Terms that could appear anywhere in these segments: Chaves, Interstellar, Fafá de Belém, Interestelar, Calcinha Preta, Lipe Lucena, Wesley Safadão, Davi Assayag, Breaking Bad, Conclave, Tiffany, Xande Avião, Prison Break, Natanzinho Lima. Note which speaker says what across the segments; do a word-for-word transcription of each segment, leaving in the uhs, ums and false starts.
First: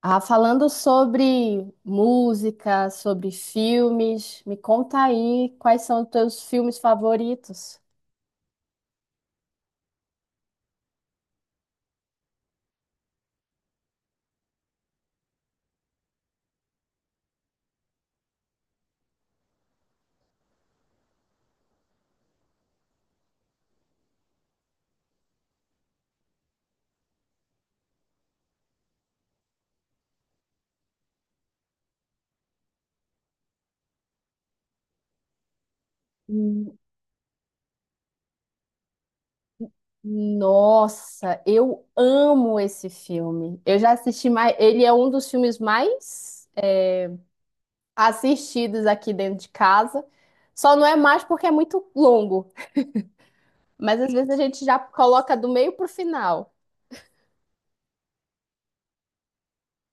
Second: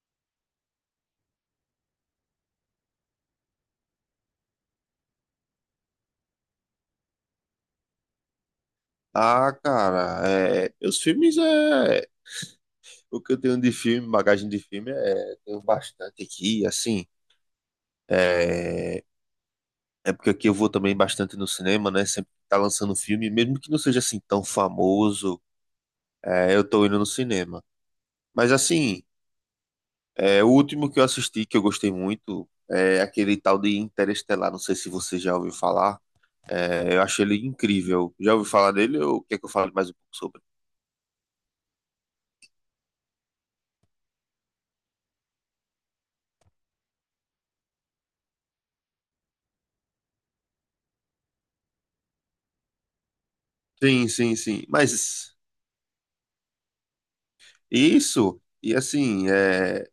Speaker 1: Ah, falando sobre música, sobre filmes, me conta aí quais são os teus filmes favoritos.
Speaker 2: Ah, cara, é, os filmes é. O que eu tenho de filme, bagagem de filme, é. Tenho bastante aqui, assim. É, é porque aqui eu vou também bastante no cinema, né? Sempre tá lançando filme, mesmo que não seja assim tão famoso, é, eu tô indo no cinema. Mas assim, é, o último que eu assisti que eu gostei muito é aquele tal de Interestelar. Não sei se você já ouviu falar.
Speaker 1: Hum.
Speaker 2: É, eu achei ele incrível. Já ouviu falar dele ou quer que eu fale mais um pouco sobre?
Speaker 1: Nossa, eu amo esse filme. Eu já assisti mais. Ele é um dos filmes mais é, assistidos aqui dentro de casa. Só não é mais porque é muito longo. Mas
Speaker 2: Sim,
Speaker 1: às vezes a
Speaker 2: sim,
Speaker 1: gente
Speaker 2: sim.
Speaker 1: já
Speaker 2: Mas.
Speaker 1: coloca do meio pro final.
Speaker 2: Isso, e assim, é,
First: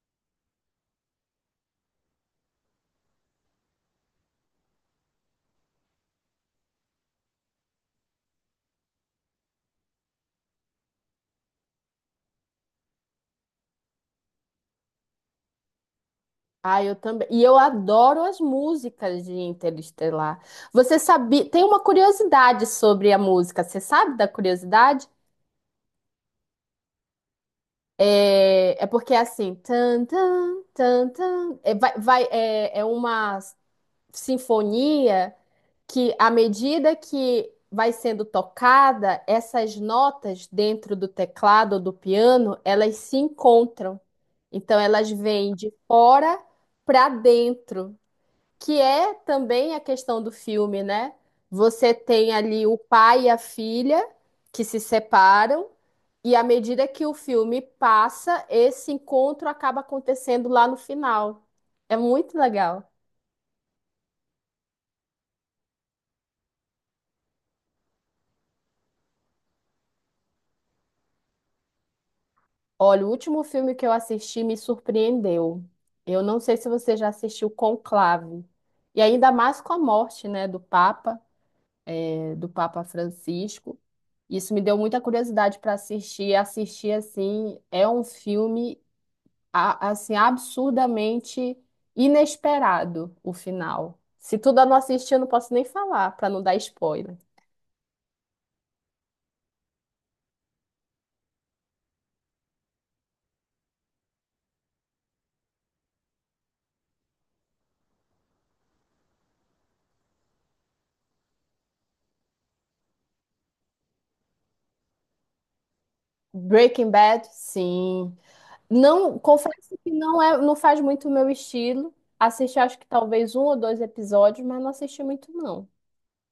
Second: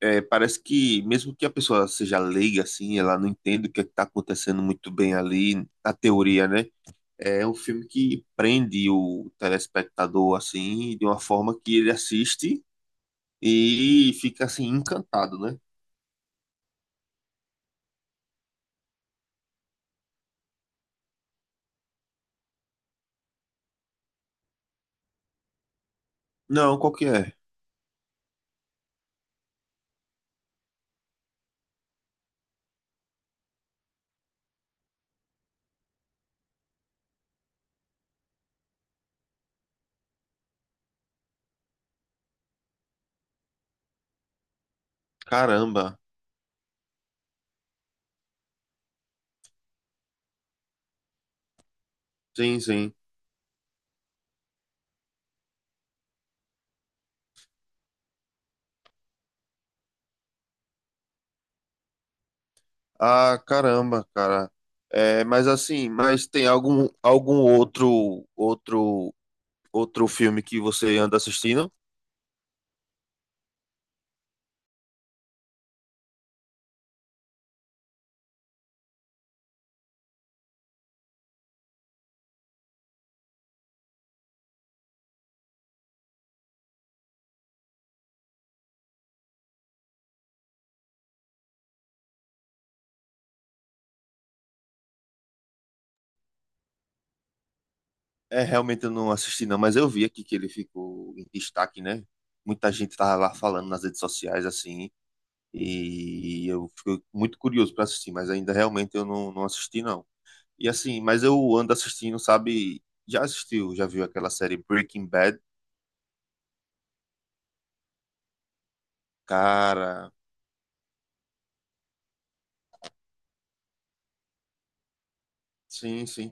Speaker 2: é, parece que mesmo que a pessoa seja leiga, assim, ela não entende o que está acontecendo muito bem ali, na teoria, né? É um filme que prende o telespectador, assim, de uma forma que ele assiste e fica, assim, encantado, né?
Speaker 1: Ah, eu também. E eu adoro as músicas de Interestelar. Você sabia? Tem uma curiosidade sobre a música. Você sabe da curiosidade?
Speaker 2: Não, qual que é?
Speaker 1: É, é porque é assim. Tan, tan, tan, tan. É, vai, vai- é, é uma sinfonia que, à medida que vai sendo tocada, essas notas dentro do teclado ou do piano, elas se encontram. Então, elas vêm de
Speaker 2: Caramba,
Speaker 1: fora para dentro, que é também a questão do filme, né? Você tem
Speaker 2: sim,
Speaker 1: ali o
Speaker 2: sim.
Speaker 1: pai e a filha que se separam, e à medida que o filme passa, esse encontro acaba acontecendo lá no final. É muito legal.
Speaker 2: Ah, caramba, cara. É, mas assim, mas tem algum, algum outro, outro, outro filme que você anda assistindo?
Speaker 1: Olha, o último filme que eu assisti me surpreendeu. Eu não sei se você já assistiu Conclave. E ainda mais com a morte, né, do Papa, eh, do Papa Francisco. Isso me deu muita curiosidade para assistir. Assistir assim é um filme a- assim, absurdamente inesperado o final. Se tu ainda não assistiu, eu não posso nem falar, pra não dar spoiler.
Speaker 2: É, realmente eu não assisti não, mas eu vi aqui que ele ficou em destaque, né? Muita gente tava lá falando nas redes sociais, assim, e eu fico muito curioso para assistir, mas ainda realmente eu não, não assisti não. E assim, mas eu ando assistindo, sabe? Já assistiu, já viu aquela série Breaking Bad?
Speaker 1: Breaking Bad, sim. Não, confesso que
Speaker 2: Cara,
Speaker 1: não é, não faz muito o meu estilo. Assisti, acho que talvez um ou dois episódios, mas não assisti muito, não.
Speaker 2: sim, sim.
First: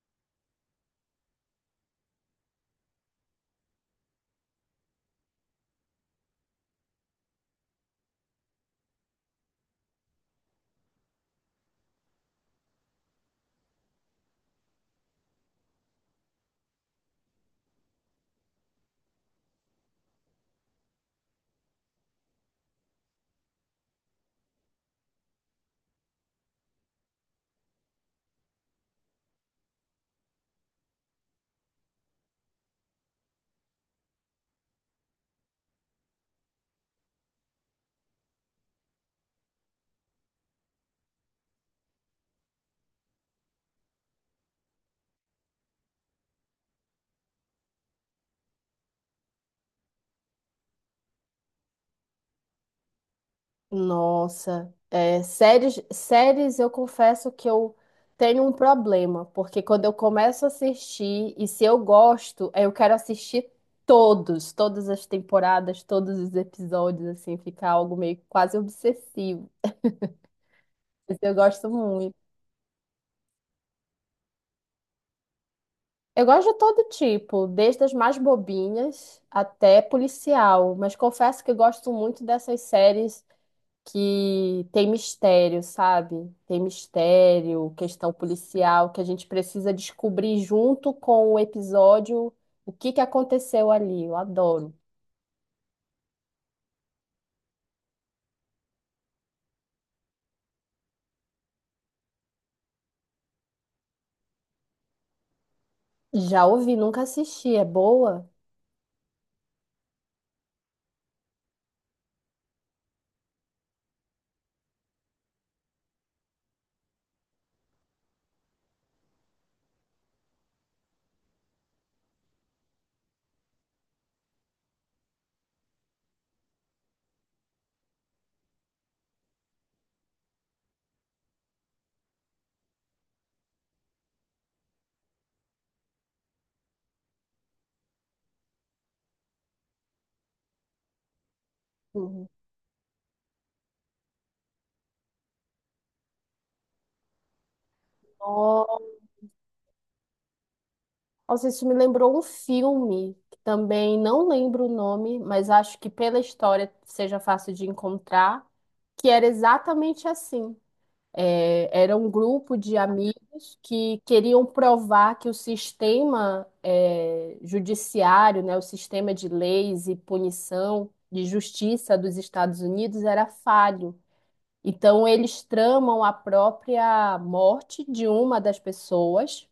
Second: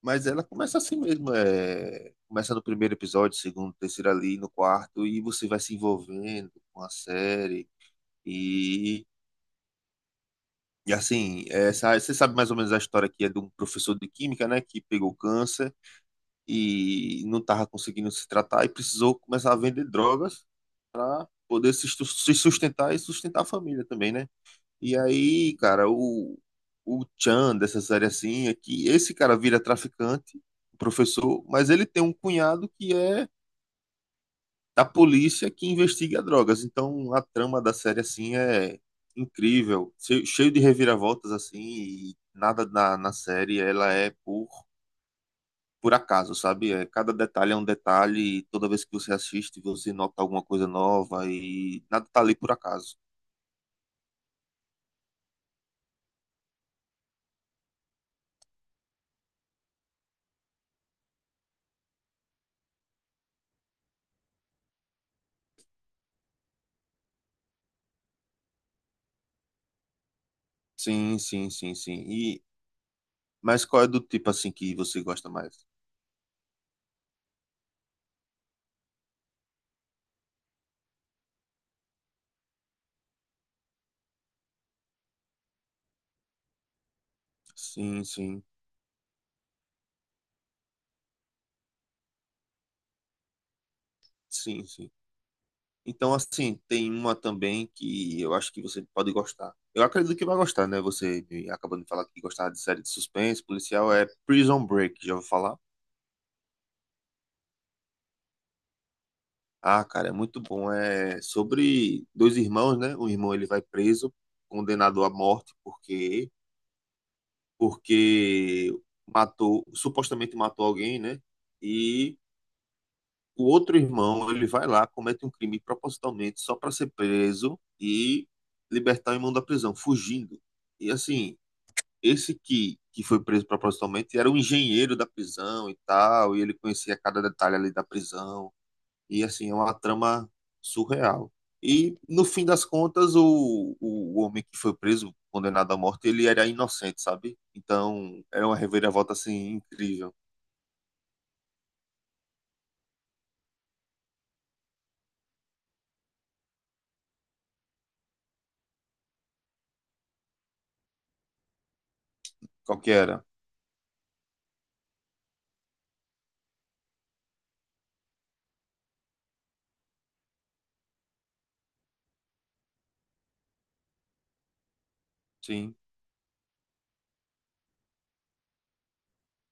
Speaker 2: Mas ela começa assim mesmo, é... Começa no primeiro episódio, segundo, terceiro ali, no quarto, e você vai se envolvendo com a série, e E assim, essa, você sabe mais ou menos a história que é de um professor de química, né, que pegou câncer e não estava conseguindo se tratar e precisou começar a vender drogas para poder se stu- se sustentar e sustentar a família também, né? E aí, cara, o, o Chan dessa série assim é que esse cara vira traficante, professor, mas ele tem um cunhado que é da polícia que investiga drogas. Então a trama da série assim é incrível, che- cheio de reviravoltas assim, e nada na, na série ela é por por acaso, sabe? É, cada detalhe é um detalhe, e toda vez que você assiste, você nota alguma coisa nova e nada tá ali por acaso.
Speaker 1: Nossa, é, séries, séries eu confesso que eu tenho um problema, porque quando eu começo a assistir, e se eu gosto, eu quero assistir todos, todas as temporadas, todos os episódios, assim, ficar algo meio quase obsessivo.
Speaker 2: Sim,
Speaker 1: Mas eu
Speaker 2: sim,
Speaker 1: gosto
Speaker 2: sim, sim.
Speaker 1: muito.
Speaker 2: E mas qual é do tipo assim que você gosta mais?
Speaker 1: Eu gosto de todo tipo, desde as mais bobinhas até policial, mas confesso que eu gosto muito dessas séries que tem mistério, sabe? Tem mistério,
Speaker 2: Sim,
Speaker 1: questão
Speaker 2: sim.
Speaker 1: policial, que a gente precisa descobrir junto com o episódio o que que aconteceu ali. Eu
Speaker 2: Sim,
Speaker 1: adoro.
Speaker 2: sim. Então, assim, tem uma também que eu acho que você pode gostar. Eu acredito que vai gostar, né? Você me acabou de falar que gostava de série de suspense policial, é Prison Break, já ouviu falar?
Speaker 1: Já ouvi, nunca assisti. É boa?
Speaker 2: Ah, cara, é muito bom. É sobre dois irmãos, né? Um irmão ele vai preso, condenado à morte porque porque matou, supostamente matou alguém, né? E o outro irmão, ele vai lá, comete um crime propositalmente só para ser preso e libertar o irmão da prisão, fugindo. E assim, esse que, que foi preso propositalmente era um engenheiro da prisão e tal, e ele conhecia cada detalhe ali da prisão. E assim, é uma trama surreal. E no
Speaker 1: Uhum.
Speaker 2: fim das contas, o, o homem que foi preso, condenado à morte, ele era inocente, sabe? Então, era uma reviravolta assim incrível.
Speaker 1: Nossa, isso me lembrou um filme que também não lembro o nome, mas acho que pela história seja fácil de encontrar, que era exatamente assim. É, era um grupo de
Speaker 2: Qual que era?
Speaker 1: amigos que queriam provar que o sistema é, judiciário, né, o sistema de leis e punição de justiça dos Estados Unidos era falho. Então, eles
Speaker 2: Sim.
Speaker 1: tramam a própria morte de uma das pessoas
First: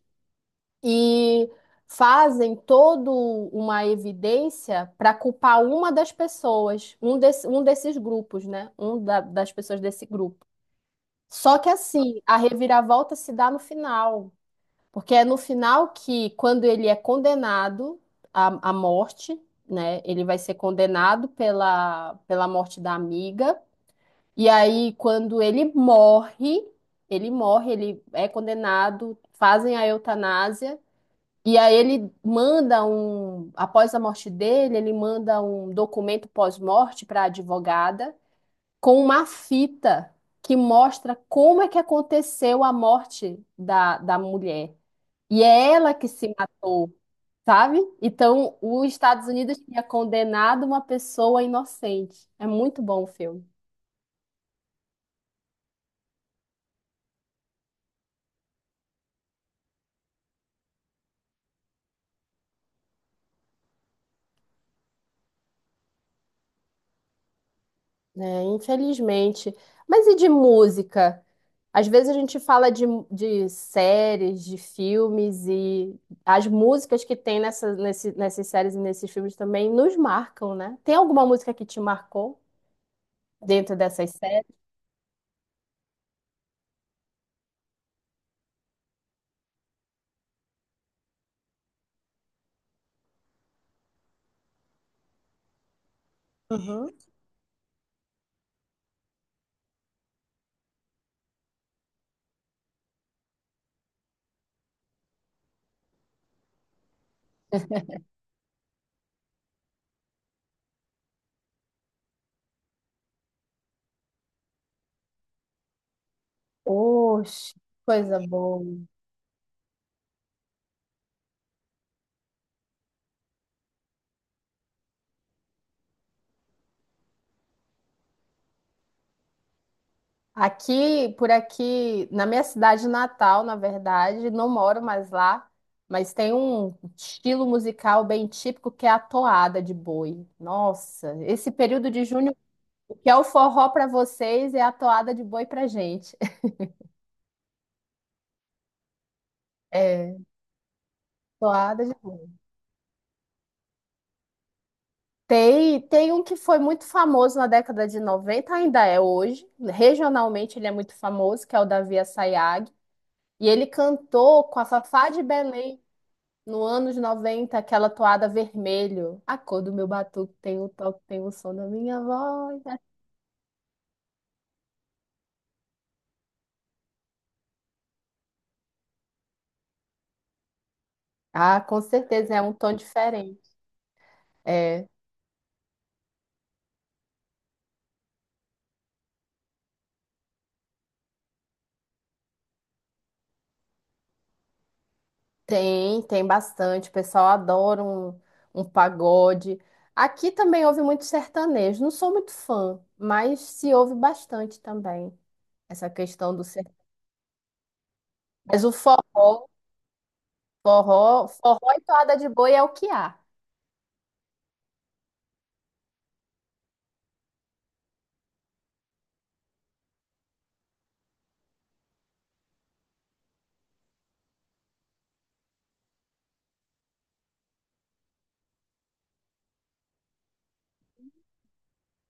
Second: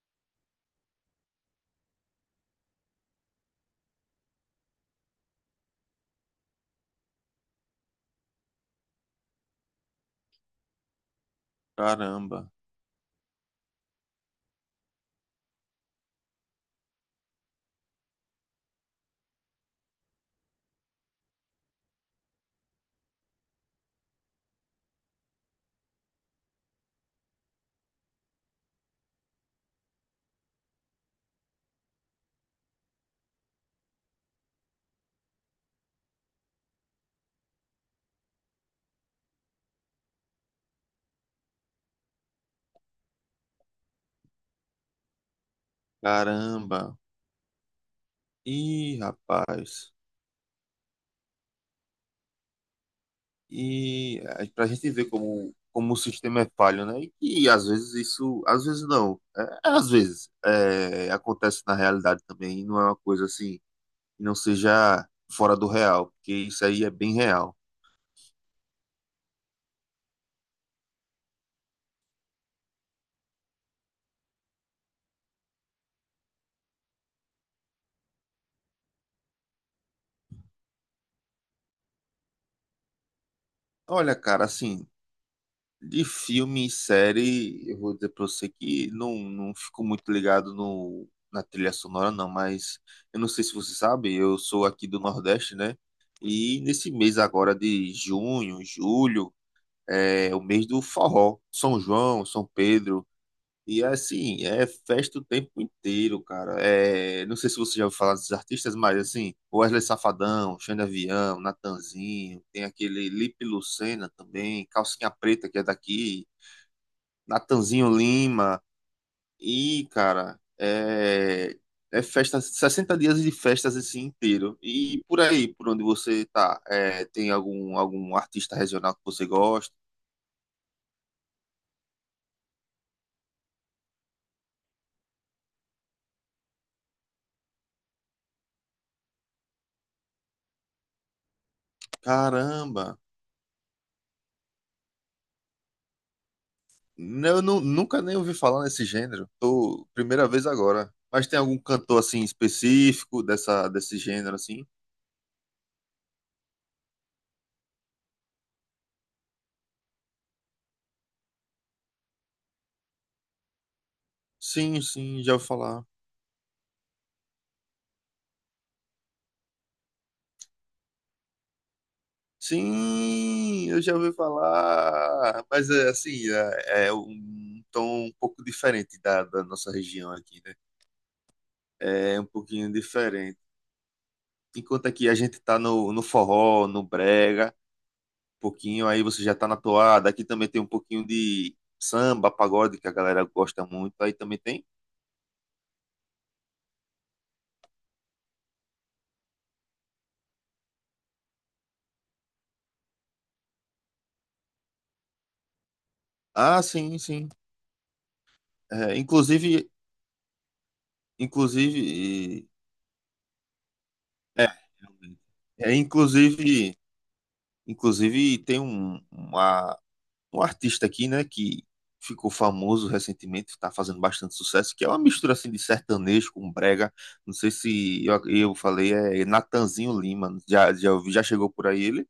Speaker 1: e fazem toda uma evidência para culpar uma das pessoas, um, desse- um desses grupos, né? Um da- das pessoas desse grupo. Só que assim, a
Speaker 2: Caramba.
Speaker 1: reviravolta se dá no final, porque é no final que, quando ele é condenado à, à morte, né? Ele vai ser condenado pela, pela morte da amiga, e aí, quando ele morre, ele morre, ele é condenado, fazem a eutanásia, e aí ele manda um, após a morte dele, ele manda um documento pós-morte para a advogada com uma fita que mostra como é que aconteceu a morte da, da mulher. E é ela que se matou,
Speaker 2: Caramba.
Speaker 1: sabe? Então, os
Speaker 2: Ih,
Speaker 1: Estados Unidos tinha
Speaker 2: rapaz.
Speaker 1: condenado uma pessoa inocente. É muito bom o filme,
Speaker 2: E para a gente ver como, como o sistema é falho, né? E que às vezes isso, às vezes não, é, é às vezes é, acontece na realidade também, e não é uma coisa assim, que não seja fora do real, porque isso aí é bem real.
Speaker 1: né? Infelizmente. Mas e de música? Às vezes a gente fala de, de séries, de filmes, e as músicas que tem nessa, nesse, nessas séries e nesses filmes também nos marcam, né? Tem alguma música que te marcou dentro dessas
Speaker 2: Olha, cara,
Speaker 1: séries?
Speaker 2: assim, de filme e série, eu vou dizer pra você que não, não fico muito ligado no, na, trilha sonora, não, mas eu não sei se você sabe, eu sou aqui do Nordeste, né? E nesse
Speaker 1: Uhum.
Speaker 2: mês agora de junho, julho, é o mês do forró, São João, São Pedro. E assim, é festa o tempo inteiro, cara. É, não sei se você já ouviu falar desses artistas, mas assim, Wesley Safadão, Xande Avião, Natanzinho, tem aquele Lipe Lucena também, Calcinha Preta, que é daqui,
Speaker 1: Oxe,
Speaker 2: Natanzinho
Speaker 1: coisa boa.
Speaker 2: Lima. E, cara, é, é festa, sessenta dias de festas assim inteiro. E por aí, por onde você tá, é, tem algum, algum artista regional que você gosta?
Speaker 1: Aqui, por aqui, na minha cidade natal, na verdade, não moro mais lá, mas tem um estilo musical bem típico que é a toada de boi. Nossa, esse período de junho,
Speaker 2: Caramba!
Speaker 1: o que é o forró para vocês, é a toada de boi pra gente.
Speaker 2: Né, Eu nu- nunca nem ouvi falar nesse gênero. Tô
Speaker 1: É,
Speaker 2: primeira vez agora. Mas tem algum
Speaker 1: Toada de
Speaker 2: cantor assim
Speaker 1: boi.
Speaker 2: específico dessa desse gênero assim?
Speaker 1: Tem, tem um que foi muito famoso na década de noventa, ainda é hoje, regionalmente ele é muito famoso, que é o Davi Assayag. E ele cantou com a
Speaker 2: Sim,
Speaker 1: Fafá
Speaker 2: sim,
Speaker 1: de
Speaker 2: já ouvi
Speaker 1: Belém
Speaker 2: falar.
Speaker 1: no anos noventa aquela toada vermelho. A cor do meu batuque tem o toque, tem o som da minha voz.
Speaker 2: Sim, eu já ouvi falar. Mas é assim, é, é um tom um pouco diferente da, da nossa região aqui, né?
Speaker 1: Ah, com
Speaker 2: É um
Speaker 1: certeza é um tom
Speaker 2: pouquinho diferente.
Speaker 1: diferente.
Speaker 2: Enquanto
Speaker 1: É,
Speaker 2: aqui a gente tá no, no, forró, no brega, um pouquinho aí você já tá na toada. Aqui também tem um pouquinho de samba, pagode que a galera gosta muito. Aí também tem
Speaker 1: tem, tem bastante. O pessoal adora um, um pagode. Aqui também houve muito sertanejo. Não sou muito fã, mas se ouve bastante também essa questão do
Speaker 2: Ah,
Speaker 1: sertanejo.
Speaker 2: sim, sim.
Speaker 1: Mas o
Speaker 2: É,
Speaker 1: forró,
Speaker 2: inclusive,
Speaker 1: forró, forró
Speaker 2: inclusive,
Speaker 1: e toada de boi é o que há.
Speaker 2: é, é, inclusive, inclusive tem um, uma- um artista aqui, né, que ficou famoso recentemente, está fazendo bastante sucesso, que é uma mistura assim de sertanejo com brega. Não sei se eu, eu falei, é Natanzinho Lima. Já, já, ouvi- já chegou por aí ele?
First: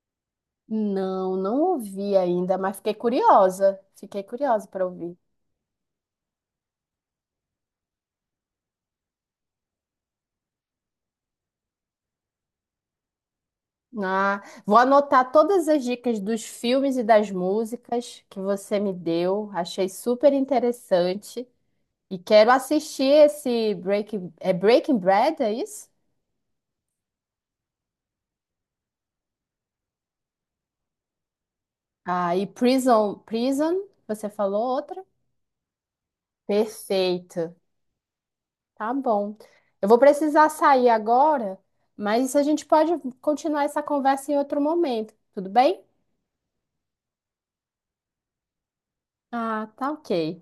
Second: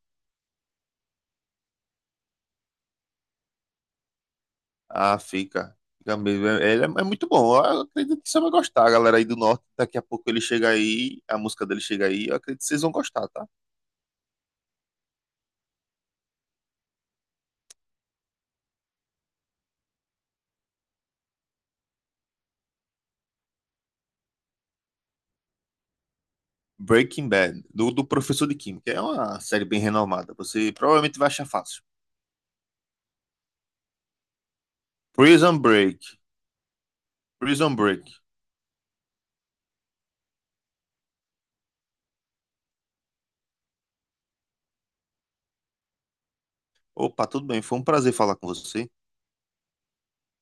Speaker 1: Não, não ouvi ainda, mas fiquei curiosa. Fiquei curiosa para ouvir.
Speaker 2: Ah, fica. Fica mesmo. É- Ele é, é muito bom. Eu acredito que você vai gostar, galera aí do norte. Daqui a pouco ele chega aí, a música dele chega aí. Eu acredito que vocês vão gostar, tá?
Speaker 1: Ah, vou anotar todas as dicas dos filmes e das músicas que você me deu. Achei super interessante. E quero assistir esse Breaking, é Breaking Bad, é isso?
Speaker 2: Breaking Bad, do, do professor de química. É uma série bem renomada. Você provavelmente vai achar fácil.
Speaker 1: Ah, e Prison, Prison, você falou outra?
Speaker 2: Prison Break.
Speaker 1: Perfeito.
Speaker 2: Prison Break.
Speaker 1: Tá bom. Eu vou precisar sair agora, mas a gente pode continuar essa conversa em outro momento, tudo bem?
Speaker 2: Opa, tudo bem. Foi um prazer falar com você.
Speaker 1: Ah, tá ok.